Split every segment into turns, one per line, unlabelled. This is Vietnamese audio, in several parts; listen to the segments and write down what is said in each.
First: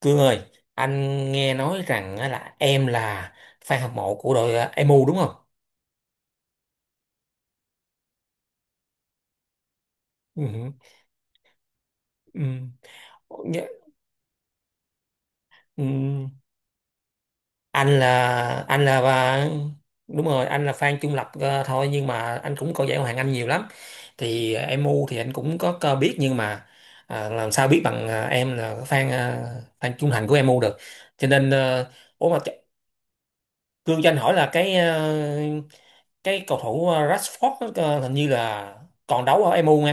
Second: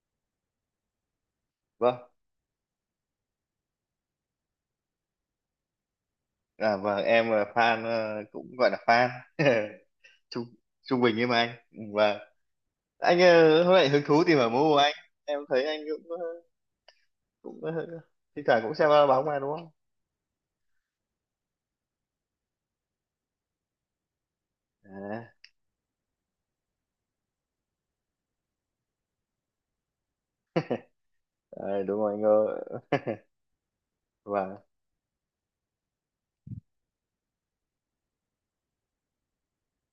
Cương ơi, anh nghe nói
vâng
rằng là em là fan hâm mộ của đội MU đúng không?
à, vâng em là fan, cũng gọi là fan. trung
Ừ.
trung bình như mà anh, và
Ừ.
anh
Nhớ-
hôm nay hứng thú tìm hiểu môn của anh. Em thấy anh
ừ.
cũng cũng
Anh
ờ, thi thoảng
là
cũng
anh
xem
là
bóng mà,
và-
đúng không?
Đúng rồi, anh là fan trung lập, thôi nhưng mà anh cũng coi giải Ngoại hạng Anh nhiều lắm. MU
à,
thì anh cũng có biết nhưng mà làm sao biết bằng em là fan, fan trung thành của emu được. Cho nên
ờ,
à,
Đúng rồi anh
ủa mà ch-
ơi.
Cương cho anh hỏi là
và
cái cầu thủ Rashford hình như là còn đấu ở MU.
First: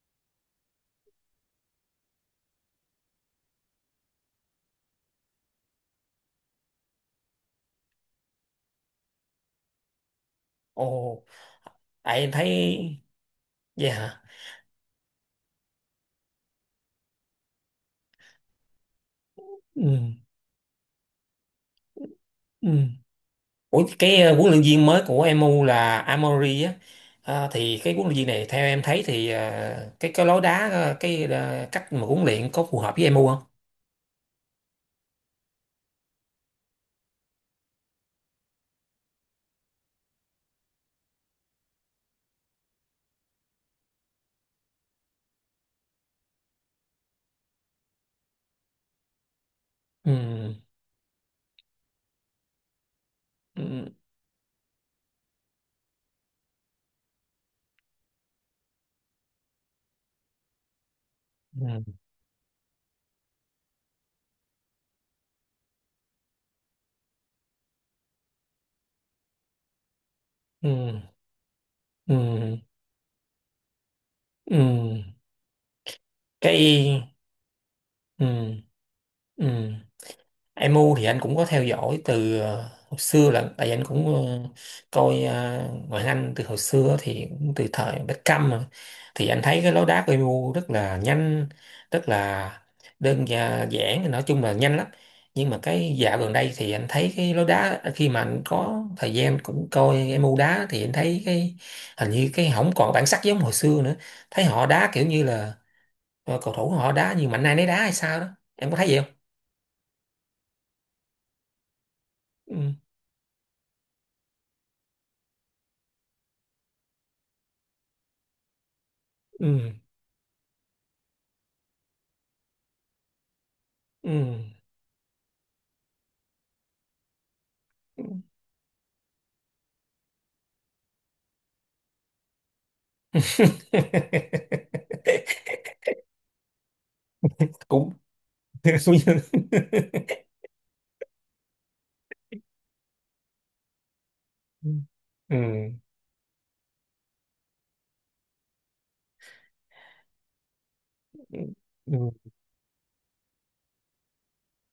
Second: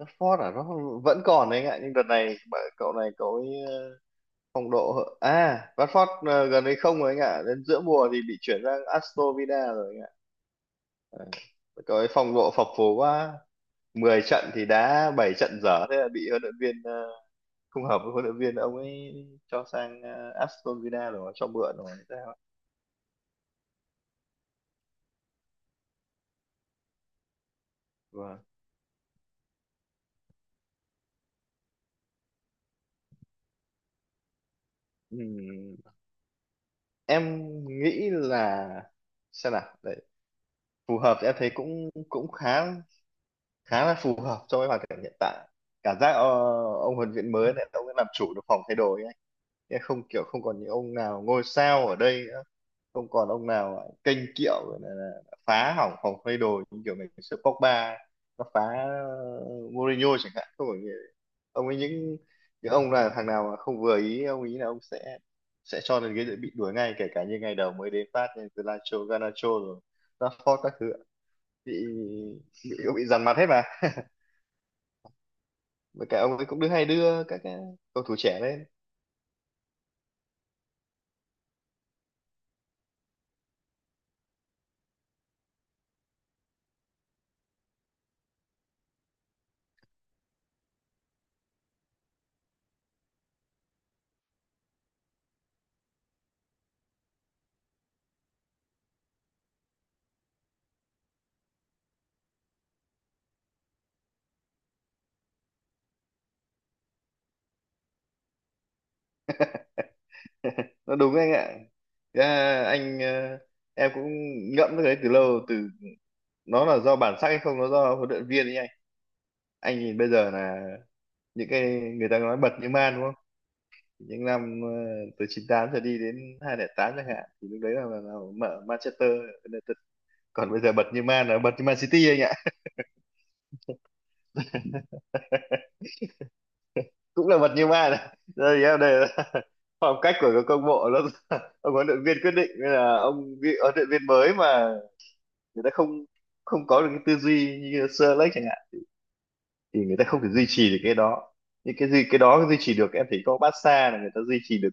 Rashford nó vẫn còn đấy anh ạ, nhưng đợt này cậu này cậu ấy ờ, phong độ hợ- à Rashford gần đây không rồi anh ạ, đến giữa mùa thì bị chuyển sang Aston Villa rồi anh ạ.
Ồ,
Ờ, Cậu ấy
tại em
phong
thấy
độ phập phù quá,
vậy
10
hả?
trận thì đá 7 trận dở, thế là bị huấn luyện viên không hợp với huấn luyện viên, ông ấy cho
Ừ.
sang Aston Villa rồi, cho mượn rồi hay sao ấy.
Ừ. Ủa cái huấn luyện viên mới của em MU là Amory á. Thì cái huấn luyện viên
Vâng.
này theo em thấy thì, cái lối đá, cách mà huấn luyện có phù hợp với em MU không?
Ừm, em nghĩ là xem nào đấy, phù hợp thì em thấy cũng cũng khá khá là phù hợp cho cái hoàn cảnh hiện tại. Cảm giác ông huấn luyện viên mới này ông ấy làm chủ được phòng thay đồ ấy anh. Chứ không
Ừ.
kiểu không còn những ông nào ngôi sao ở đây, không còn ông
Ừ.
nào kênh kiệu, gọi là phá hỏng phòng thay đồ như kiểu ngày xưa Pogba nó phá, Mourinho chẳng hạn, không phải như- ông ấy,
Ừ.
những ông là thằng nào mà không vừa ý ông ý là ông sẽ cho lên ghế dự bị, đuổi ngay, kể cả như ngày đầu mới đến phát như Garnacho, Garnacho rồi Rashford
Ừ.
các thứ bị
Ừ.
bị, bị dằn mặt hết mà.
Ừ.
Với cả ông ấy cũng đưa, hay
Cái
đưa các cái cầu thủ trẻ
ừ.
lên.
Ừ. Em MU thì anh cũng có theo dõi từ hồi xưa, là tại vì anh cũng coi ngoại hạng Anh từ hồi xưa, thì cũng từ thời Beckham mà. Thì anh thấy cái lối đá của MU rất là nhanh, rất là giản, nói chung là nhanh lắm. Nhưng mà cái dạo gần đây thì anh thấy cái lối đá, khi mà anh có thời gian cũng coi MU đá, thì anh thấy cái hình như cái không còn bản sắc giống hồi xưa nữa. Thấy họ đá kiểu như là cầu thủ họ đá như mạnh ai nấy đá hay sao đó. Em có thấy vậy không?
Nó đúng anh ạ. Thế
Ừ.
là anh ờ, Em cũng ngẫm cái đấy từ lâu, nó là do bản sắc hay không, nó do huấn luyện viên ấy anh.
Ừ.
Anh nhìn bây giờ là những cái người ta nói bật như man, đúng không,
Ừ.
những năm từ 98 giờ đi đến 2008 chẳng hạn, thì lúc đấy là mở Manchester United. Còn bây giờ bật như man là bật như Man City anh ạ. Cũng là bật như man
cũng
đây thì em
suy
đây là.
nghĩ.
Phong cách của các câu lạc bộ nó, ông huấn luyện viên quyết định, nên là huấn luyện viên mới
Ừ.
mà
Ừ.
người ta không không có được cái tư duy như Sir Alex chẳng hạn thì người ta không thể duy trì được cái đó. Những cái gì cái
Ừ.
đó duy trì được, em thấy có Barca là người ta duy trì được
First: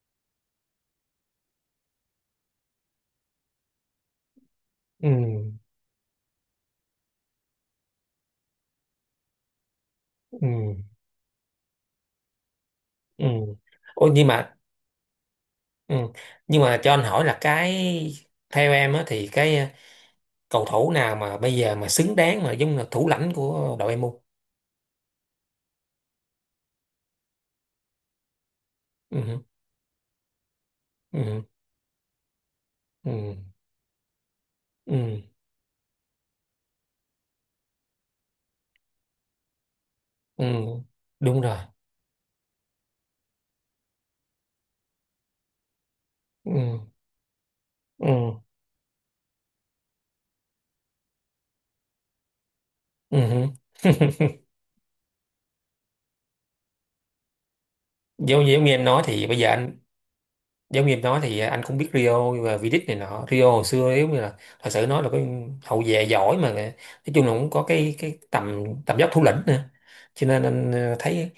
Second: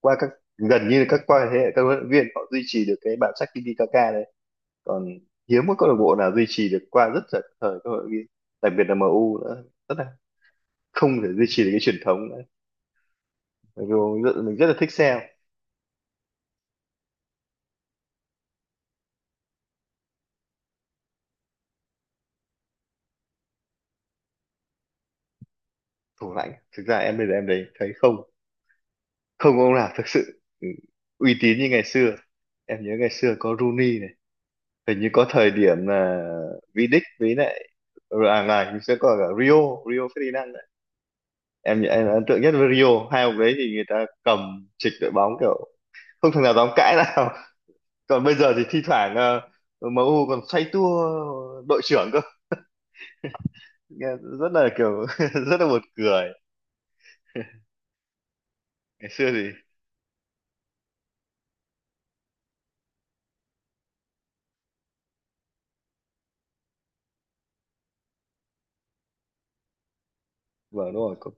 qua các, gần như là các, qua thế hệ các huấn luyện viên, họ duy trì được cái bản sắc Tiki Kaka đấy. Còn
Ừ.
hiếm có câu lạc bộ nào duy trì được qua rất là thời các huấn luyện viên, đặc biệt là MU nữa, rất là
Ừ.
không thể duy trì được cái truyền thống nữa.
Ừ.
Mặc dù
Ôi,
mình
nhưng
rất,
mà
mình rất là thích xem.
ừ, nhưng mà cho anh hỏi là cái, theo em á thì cầu thủ nào mà bây giờ mà xứng đáng mà giống là thủ lãnh của đội em không?
Thủ lãnh thực ra em bây giờ em đấy thấy không,
Ừ.
không ông nào thực sự uy
Ừ.
tín như ngày xưa. Em nhớ ngày
Ừ.
xưa có Rooney này, hình như
Ừ.
có thời điểm là Vidic, với lại, ừ, à này thì sẽ có cả Rio, Rio
Ừ.
Ferdinand đấy.
Đúng rồi.
Em ấn tượng nhất với Rio. Hai ông đấy thì người ta cầm trịch đội bóng, kiểu không thằng nào dám
Ừ.
cãi nào. Còn
Ừ.
bây giờ thì thi thoảng MU còn xoay tua đội trưởng cơ,
Ừ.
nghe rất là kiểu rất là buồn cười.
Giống giống như em nói
Ngày
thì
xưa
bây
thì
giờ anh giống như em nói thì, anh cũng biết Rio và V-League này nọ, Rio hồi xưa nếu như là thật sự nói là cái hậu vệ giỏi mà, nói chung là cũng có cái tầm tầm dốc thủ lĩnh nữa, cho nên anh
vâng, đúng rồi
thấy
cũng.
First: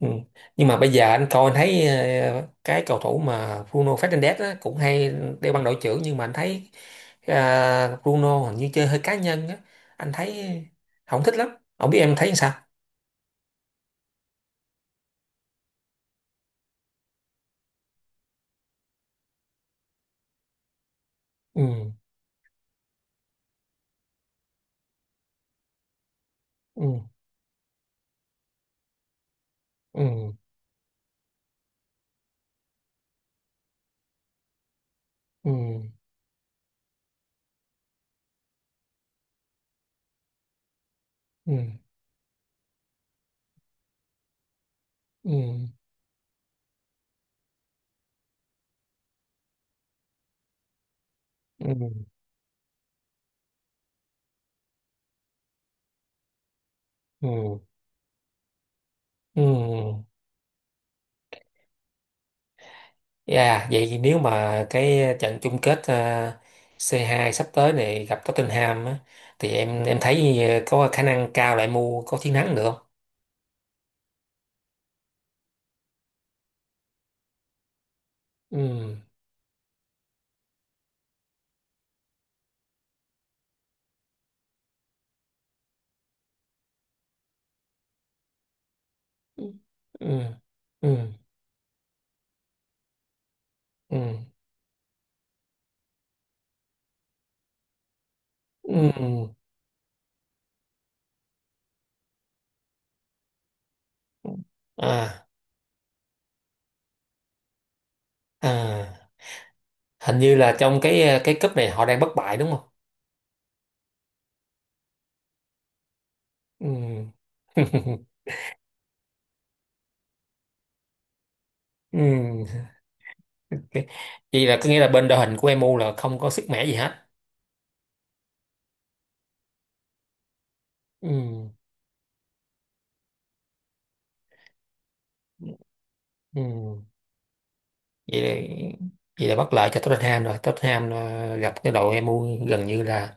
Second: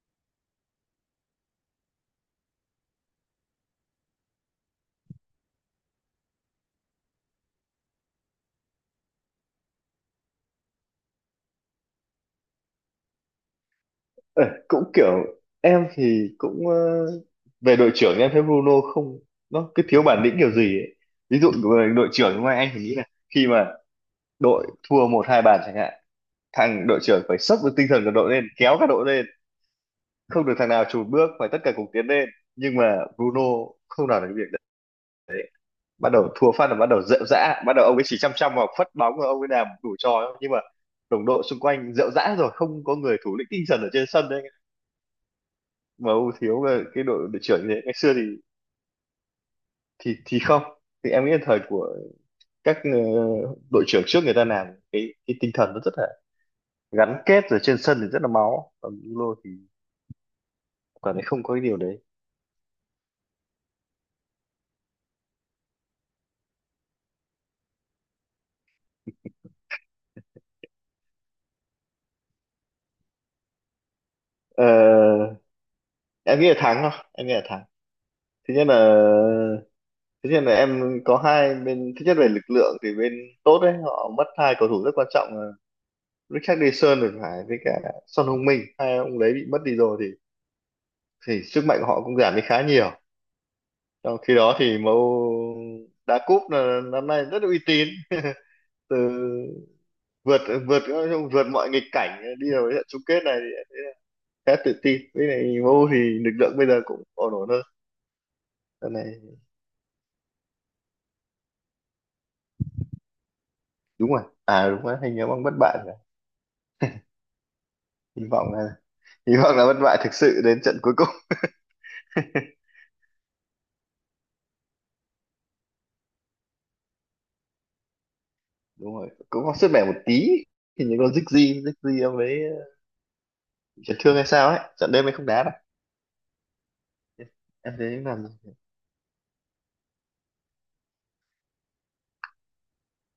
ừ, nhưng mà bây giờ anh coi anh thấy cái cầu thủ mà Bruno Fernandes á, cũng hay đeo băng đội trưởng, nhưng mà anh thấy Bruno hình như chơi hơi cá nhân á, anh thấy không thích lắm, không biết em thấy sao.
Ờ, Cũng kiểu em thì cũng về đội trưởng em thấy Bruno không, nó cứ thiếu bản lĩnh kiểu gì ấy. Ví dụ về
Ừ.
đội trưởng ngoài, anh thì nghĩ là khi mà đội thua một hai bàn chẳng hạn,
Ừ.
thằng đội trưởng phải sốc được tinh thần của đội lên, kéo cả đội lên,
Ừ.
không được thằng nào chùn bước, phải tất cả cùng tiến lên. Nhưng mà Bruno không làm được cái việc đấy,
Ừ.
bắt đầu thua phát là bắt đầu rệu rã, bắt đầu ông ấy chỉ chăm chăm vào phất bóng và ông ấy làm đủ trò ấy. Nhưng mà đồng đội
Ừ.
xung quanh rệu rã rồi, không có người thủ lĩnh tinh thần ở trên sân đấy,
Ừ.
mà ưu thiếu là cái đội đội trưởng như thế ngày xưa thì không, thì em nghĩ là thời
Ừ.
của các đội trưởng trước, người ta làm cái tinh thần nó rất là gắn kết,
Ừ.
rồi trên sân thì rất là máu, còn Bruno
Ừ.
thì
Ừ.
cảm thấy không có cái điều đấy.
Yeah, vậy thì nếu mà cái trận chung kết C2 sắp tới này gặp Tottenham á, thì em thấy có khả năng cao lại mua có chiến thắng được không?
Ờ, em nghĩ là thắng, không em nghĩ là thắng. Thứ nhất là,
Ừ.
em có hai bên, thứ nhất về lực lượng thì bên tốt đấy họ mất hai cầu thủ rất quan trọng là Richarlison thì phải, với cả Son Heung-min, hai ông đấy
Ừ.
bị mất đi rồi
Ừ. Ừ.
thì sức mạnh của họ cũng giảm đi khá nhiều.
Ừ.
Trong khi đó thì MU đá cúp là năm nay rất uy tín. từ
Ừ.
vượt vượt Vượt mọi nghịch cảnh đi vào trận chung kết này thì khá tự tin.
À,
Với lại MU thì lực lượng bây giờ cũng ổn, ổn hơn lần
à,
này.
hình như là trong cái cúp này họ đang bất bại đúng không?
Đúng rồi, à đúng rồi, hình như ông bất bại.
Ừ.
Hy vọng là, bất bại thực sự đến trận cuối cùng.
Ừ. Cái- vậy là có nghĩa là bên đội hình của em MU là không có sức mẻ gì hết.
Đúng rồi, cũng có sức mẻ một tí, thì những
Ừ.
con Ziggy Ziggy ông ấy chấn thương hay sao ấy, trận đêm ấy không đá đâu,
Ừ.
em thấy
vậy
làm
là,
gì?
vậy là bất lợi cho Tottenham rồi. Tottenham gặp cái đội em MU gần như là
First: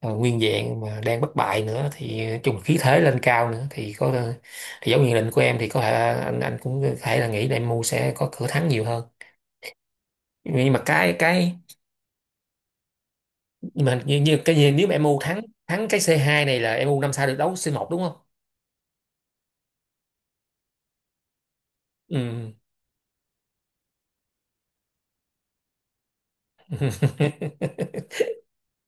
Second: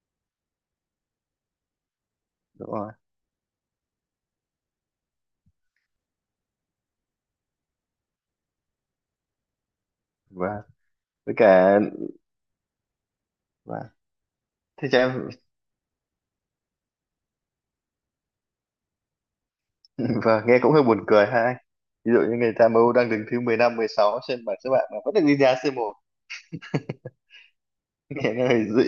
nguyên vẹn mà đang bất bại nữa, thì chung
Đúng
khí
rồi,
thế lên cao nữa, thì có ờ, thì giống như định của em thì có thể anh cũng có thể là nghĩ là MU sẽ có cửa thắng nhiều hơn.
và
nhưng mà cái
với
cái
cả
nhưng
và
mà như cái gì
thế
nếu mà
cho
MU
em.
thắng, thắng cái c hai này là em MU năm sau được đấu c một đúng không.
Nghe cũng hơi buồn cười ha anh. Ví dụ như
Ừ.
người ta MU đang đứng thứ 15-16 trên bảng xếp hạng mà vẫn được đi đá C1. Nghe nó hơi dị.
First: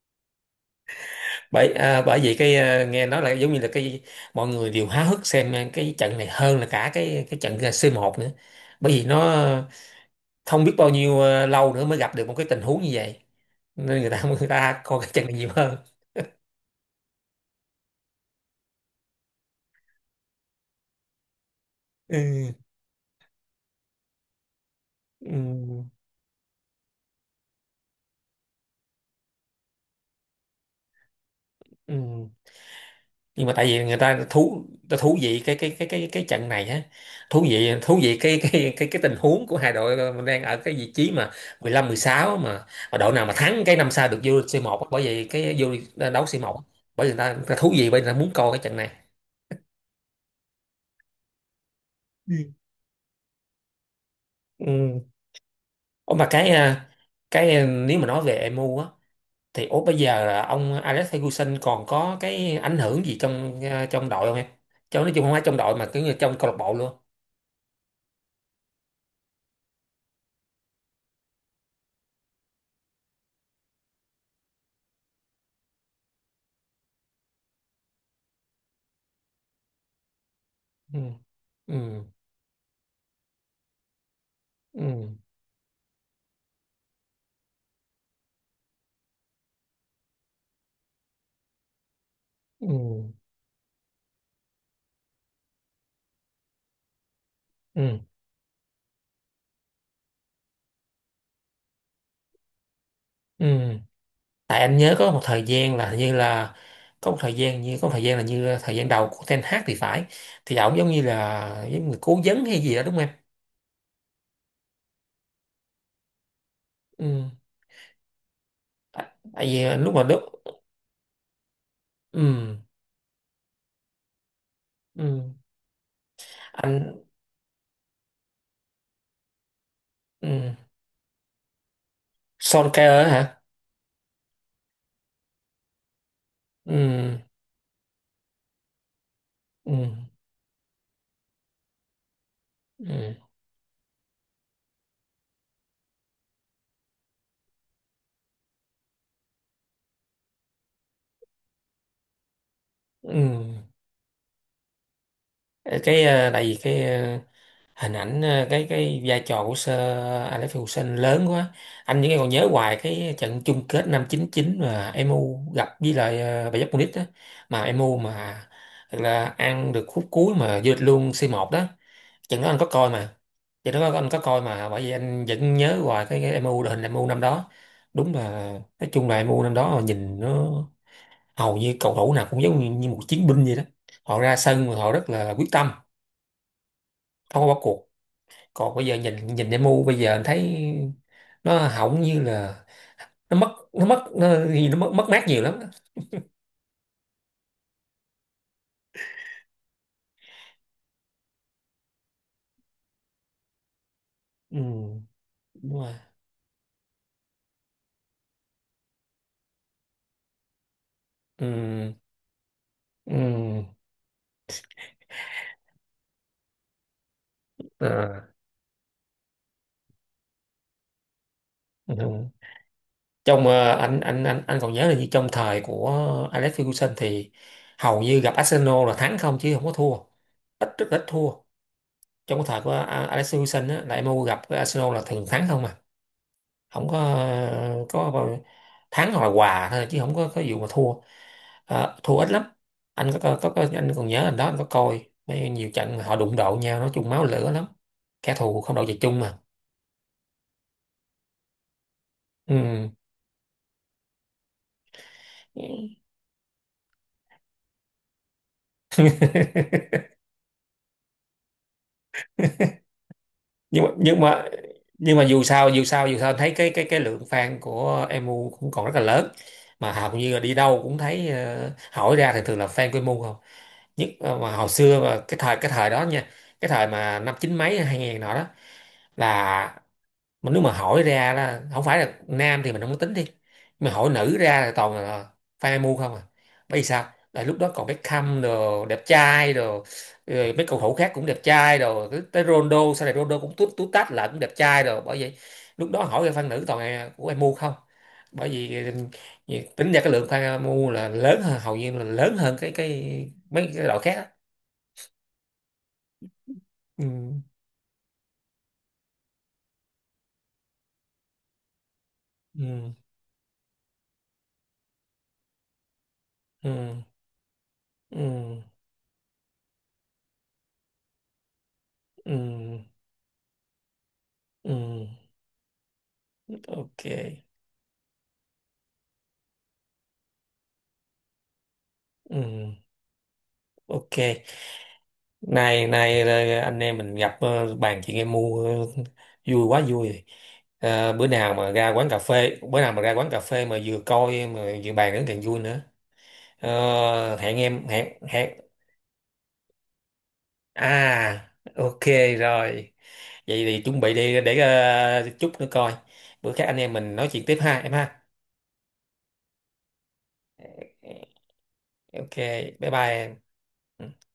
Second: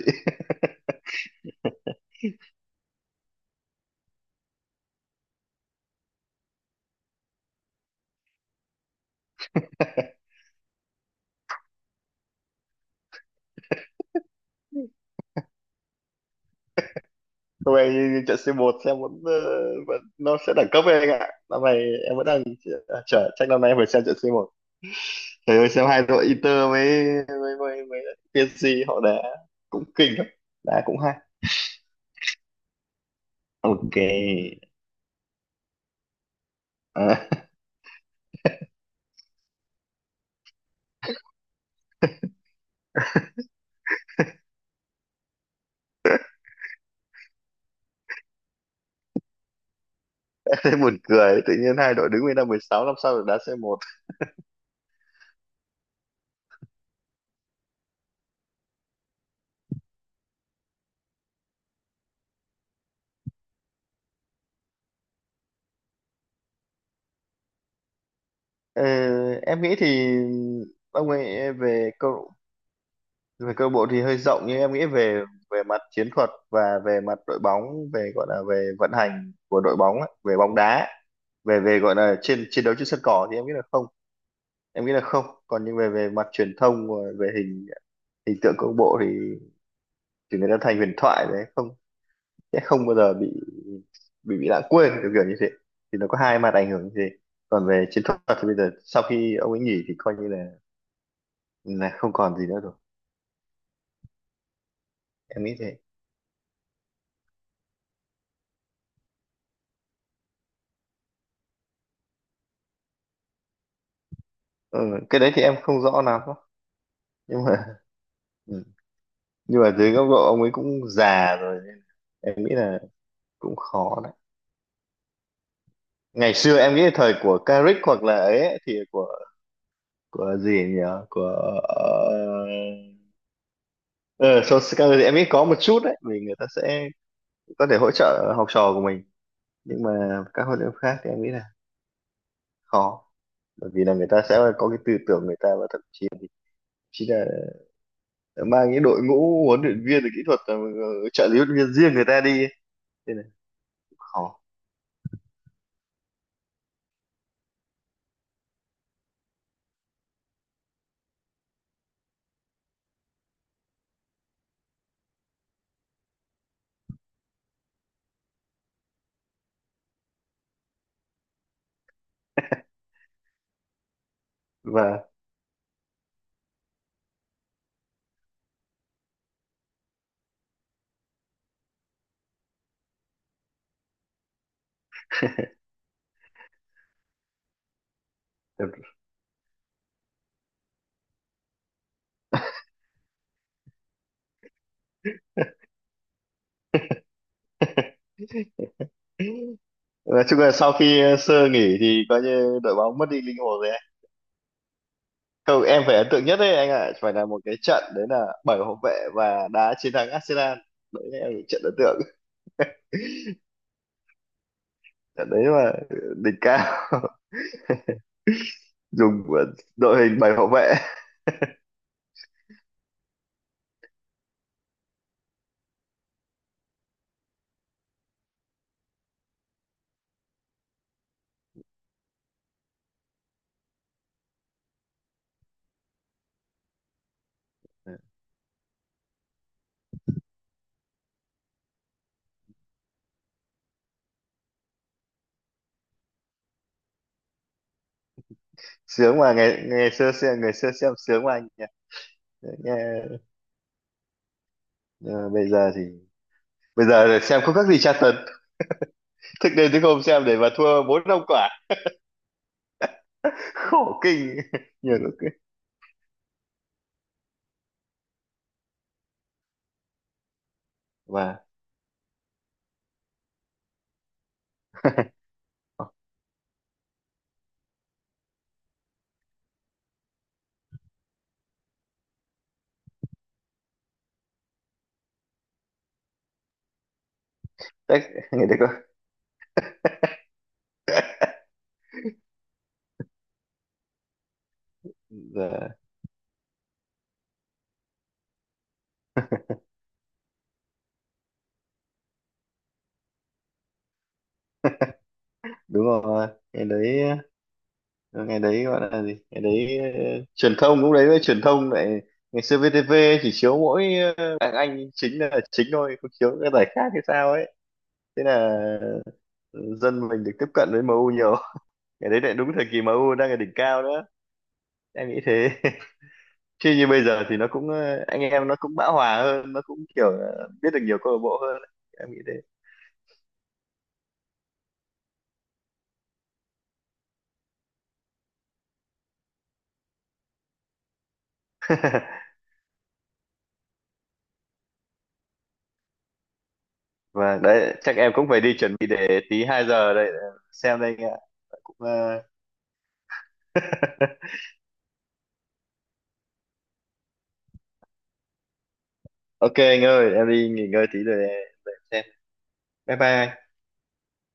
Bởi bởi vì nghe nói là giống như là cái mọi người đều háo hức xem cái trận này hơn là cả cái trận C1 nữa, bởi vì nó không biết bao nhiêu lâu nữa mới gặp được một cái tình huống như vậy, nên người ta người ta coi cái trận này nhiều hơn.
Không em, như trận C1 xem vẫn, vẫn nó sẽ đẳng cấp với anh ạ, năm nay em vẫn đang
Ừ.
chờ, chắc năm nay em phải xem trận C1.
Ừ.
Trời ơi, xem hai đội Inter với, với PSG họ đá cũng kinh lắm, đá cũng hay.
Ừ. Nhưng mà tại vì người
Ok.
ta thú vị cái trận này á,
À,
thú vị cái tình huống của hai đội, mình đang ở cái vị trí mà mười lăm mười sáu, mà đội nào mà thắng cái năm sau được vô c một á, bởi vì cái vô đấu c một á, bởi vì người ta thú vị bởi vì người ta muốn coi cái trận này.
thế buồn cười, tự nhiên hai đội đứng
Ừ.
bên 16, năm sau được đá C1.
Ừ. Ủa mà cái à, Cái à, nếu mà nói về emu á thì ủa bây giờ là ông Alex Ferguson còn có cái ảnh hưởng gì trong à, trong đội không em? Cho nói chung không phải trong đội mà cứ như trong câu lạc bộ luôn.
Ờ, em nghĩ thì ông ấy về câu lạc bộ thì hơi rộng, nhưng em nghĩ về về mặt chiến thuật và về mặt đội bóng, về, gọi là về vận hành của đội bóng ấy, về bóng đá,
Ừ.
về về gọi
Ừ.
là trên chiến đấu trên sân cỏ thì em nghĩ là không. Em nghĩ là
Ừ.
không. Còn những về về mặt truyền thông, về hình hình tượng câu lạc bộ thì người ta thành huyền thoại đấy, không sẽ
Ừ.
không bao giờ bị lãng quên kiểu, kiểu như thế. Thì nó có hai mặt ảnh hưởng như thế. Còn về
Ừ.
chiến thuật thì bây giờ sau khi ông ấy nghỉ thì coi như là không còn gì nữa rồi.
Ừ. Tại anh nhớ có một thời
Em nghĩ
gian
thế.
là hình như là có một thời gian là như thời gian đầu của Ten Hag thì phải, thì ổng giống như là giống người cố vấn hay gì đó đúng không em?
ừ, cái đấy thì em không rõ lắm,
Ừ.
nhưng mà ừ.
Tại tại
Nhưng
vì
mà
anh
dưới
lúc mà
góc
lúc
độ ông ấy cũng già rồi, em nghĩ
ừ,
là cũng khó đấy.
ừ,
Ngày xưa em nghĩ là
anh
thời của Carrick hoặc là ấy ấy, thì của
ừ.
gì nhỉ, của
Solskjaer á hả?
ờ, Solskjaer thì em nghĩ có một chút đấy, vì người ta sẽ
Ừ.
có thể hỗ trợ học trò của mình.
Ừ.
Nhưng mà các huấn luyện viên khác thì em nghĩ là khó,
Ừ.
bởi vì là người ta sẽ có cái tư tưởng người ta, và thậm chí chỉ là mang cái đội ngũ huấn luyện viên rồi kỹ thuật, trợ lý huấn luyện viên riêng người ta đi ấy. Nên là
Ừ.
khó.
Tại vì hình ảnh, cái vai trò của Sir Alex Ferguson lớn quá, anh vẫn còn nhớ hoài cái trận chung kết năm 99 mà emu gặp với lại Bayern Munich đó, mà emu mà thật là ăn được khúc cuối mà vượt luôn C1 đó. Trận đó anh có coi mà, bởi vì
và
anh vẫn nhớ hoài cái MU đội hình emu năm đó, đúng là nói chung là emu năm đó mà nhìn nó hầu như cầu thủ nào cũng giống như một chiến binh vậy đó. Họ ra sân mà họ rất là quyết tâm, không có bỏ cuộc. Còn bây giờ nhìn nhìn demo bây giờ anh thấy nó hỏng như là nó mất, mất mát nhiều lắm.
nói chung là sau khi sơ nghỉ thì coi như đội bóng mất đi linh hồn rồi anh.
Ừ,
Câu
đúng
em
rồi.
phải ấn tượng nhất đấy anh ạ, phải là một cái trận đấy là bảy hậu vệ và đá chiến thắng Arsenal. Đấy là trận ấn
Ừ.
tượng,
Ừ.
trận đấy là đỉnh cao
Ờ.
dùng của đội hình bảy hậu vệ.
Ừ. Trong anh còn nhớ là gì trong thời của Alex Ferguson thì hầu như gặp Arsenal là thắng không, chứ không có thua, rất ít thua. Trong cái thời của Alex Ferguson á, là MU gặp cái Arsenal là thường thắng không à, không có có bao- thắng hoặc là hòa thôi chứ không có vụ mà thua. Ờ, thua ít lắm. Anh có- anh còn nhớ anh đó, anh có coi mấy nhiều trận mà họ đụng độ nhau, nói chung máu lửa lắm, kẻ thù không đội trời
Sướng
chung
mà
mà.
ngày ngày xưa xem sướng mà anh nhỉ. Nghe ờ, bây
Ừ.
giờ thì bây giờ là xem không khác gì tra tấn thực đến, chứ không xem để mà thua bốn năm quả
nhưng mà
khổ
nhưng
kinh
mà
nhiều lúc
nhưng mà
ấy.
dù sao thấy cái cái lượng fan của MU cũng còn rất là lớn, mà hầu như là đi đâu cũng thấy
và
hỏi ra thì thường là fan của MU không. Nhất mà hồi xưa mà cái thời đó nha, cái thời mà năm chín mấy hai ngàn nọ đó, là mà nếu mà hỏi ra là không phải là nam thì mình không có tính đi, mà hỏi nữ ra là toàn là fan MU không à, bởi vì sao, tại lúc đó còn
Đấy
Beckham
ngày đấy có
đồ đẹp trai đồ, rồi mấy cầu thủ khác cũng đẹp trai, rồi tới tới Ronaldo sau này Ronaldo cũng tút tút tát lại cũng đẹp trai, rồi bởi vậy
giờ
lúc đó hỏi fan nữ toàn là của em mua không, bởi vì ừ, tính ra cái lượng fan mua là lớn hơn, hầu như là lớn hơn cái mấy cái đội khác á.
đúng rồi ngày đấy,
Ừ.
gọi là gì, ngày đấy truyền thông cũng đấy, với truyền thông lại, ngày xưa
Ừ.
VTV chỉ chiếu mỗi đàn anh chính là chính thôi, không chiếu các giải
Ừ.
khác hay sao ấy. Thế
Ừ.
là dân mình được tiếp cận với MU nhiều, cái đấy lại đúng thời kỳ
Ừ.
MU đang ở đỉnh cao đó.
Ừ. Ừ.
Em nghĩ thế. Chứ như
Ok.
bây giờ thì nó cũng anh em nó cũng bão hòa hơn, nó cũng kiểu là biết được nhiều câu lạc bộ hơn. Em nghĩ thế.
Ừ. Ok. nay Nay anh em mình gặp bàn chuyện em mua, ờ, vui quá vui. Ờ, bữa nào mà ra quán cà phê, bữa nào mà ra quán cà phê mà vừa coi mà vừa bàn đến càng vui nữa. Ờ, hẹn
Đấy,
em,
chắc em
hẹn
cũng phải đi
hẹn.
chuẩn bị để tí 2 giờ đây, xem đây anh ạ,
À
cũng
ok,
ờ,
rồi vậy thì chuẩn bị đi để chút nữa coi, bữa khác anh em mình nói chuyện tiếp ha em ha.
ok anh ơi, em đi nghỉ ngơi tí rồi để xem.
Ok, bye
Bye bye
bye
anh.
em.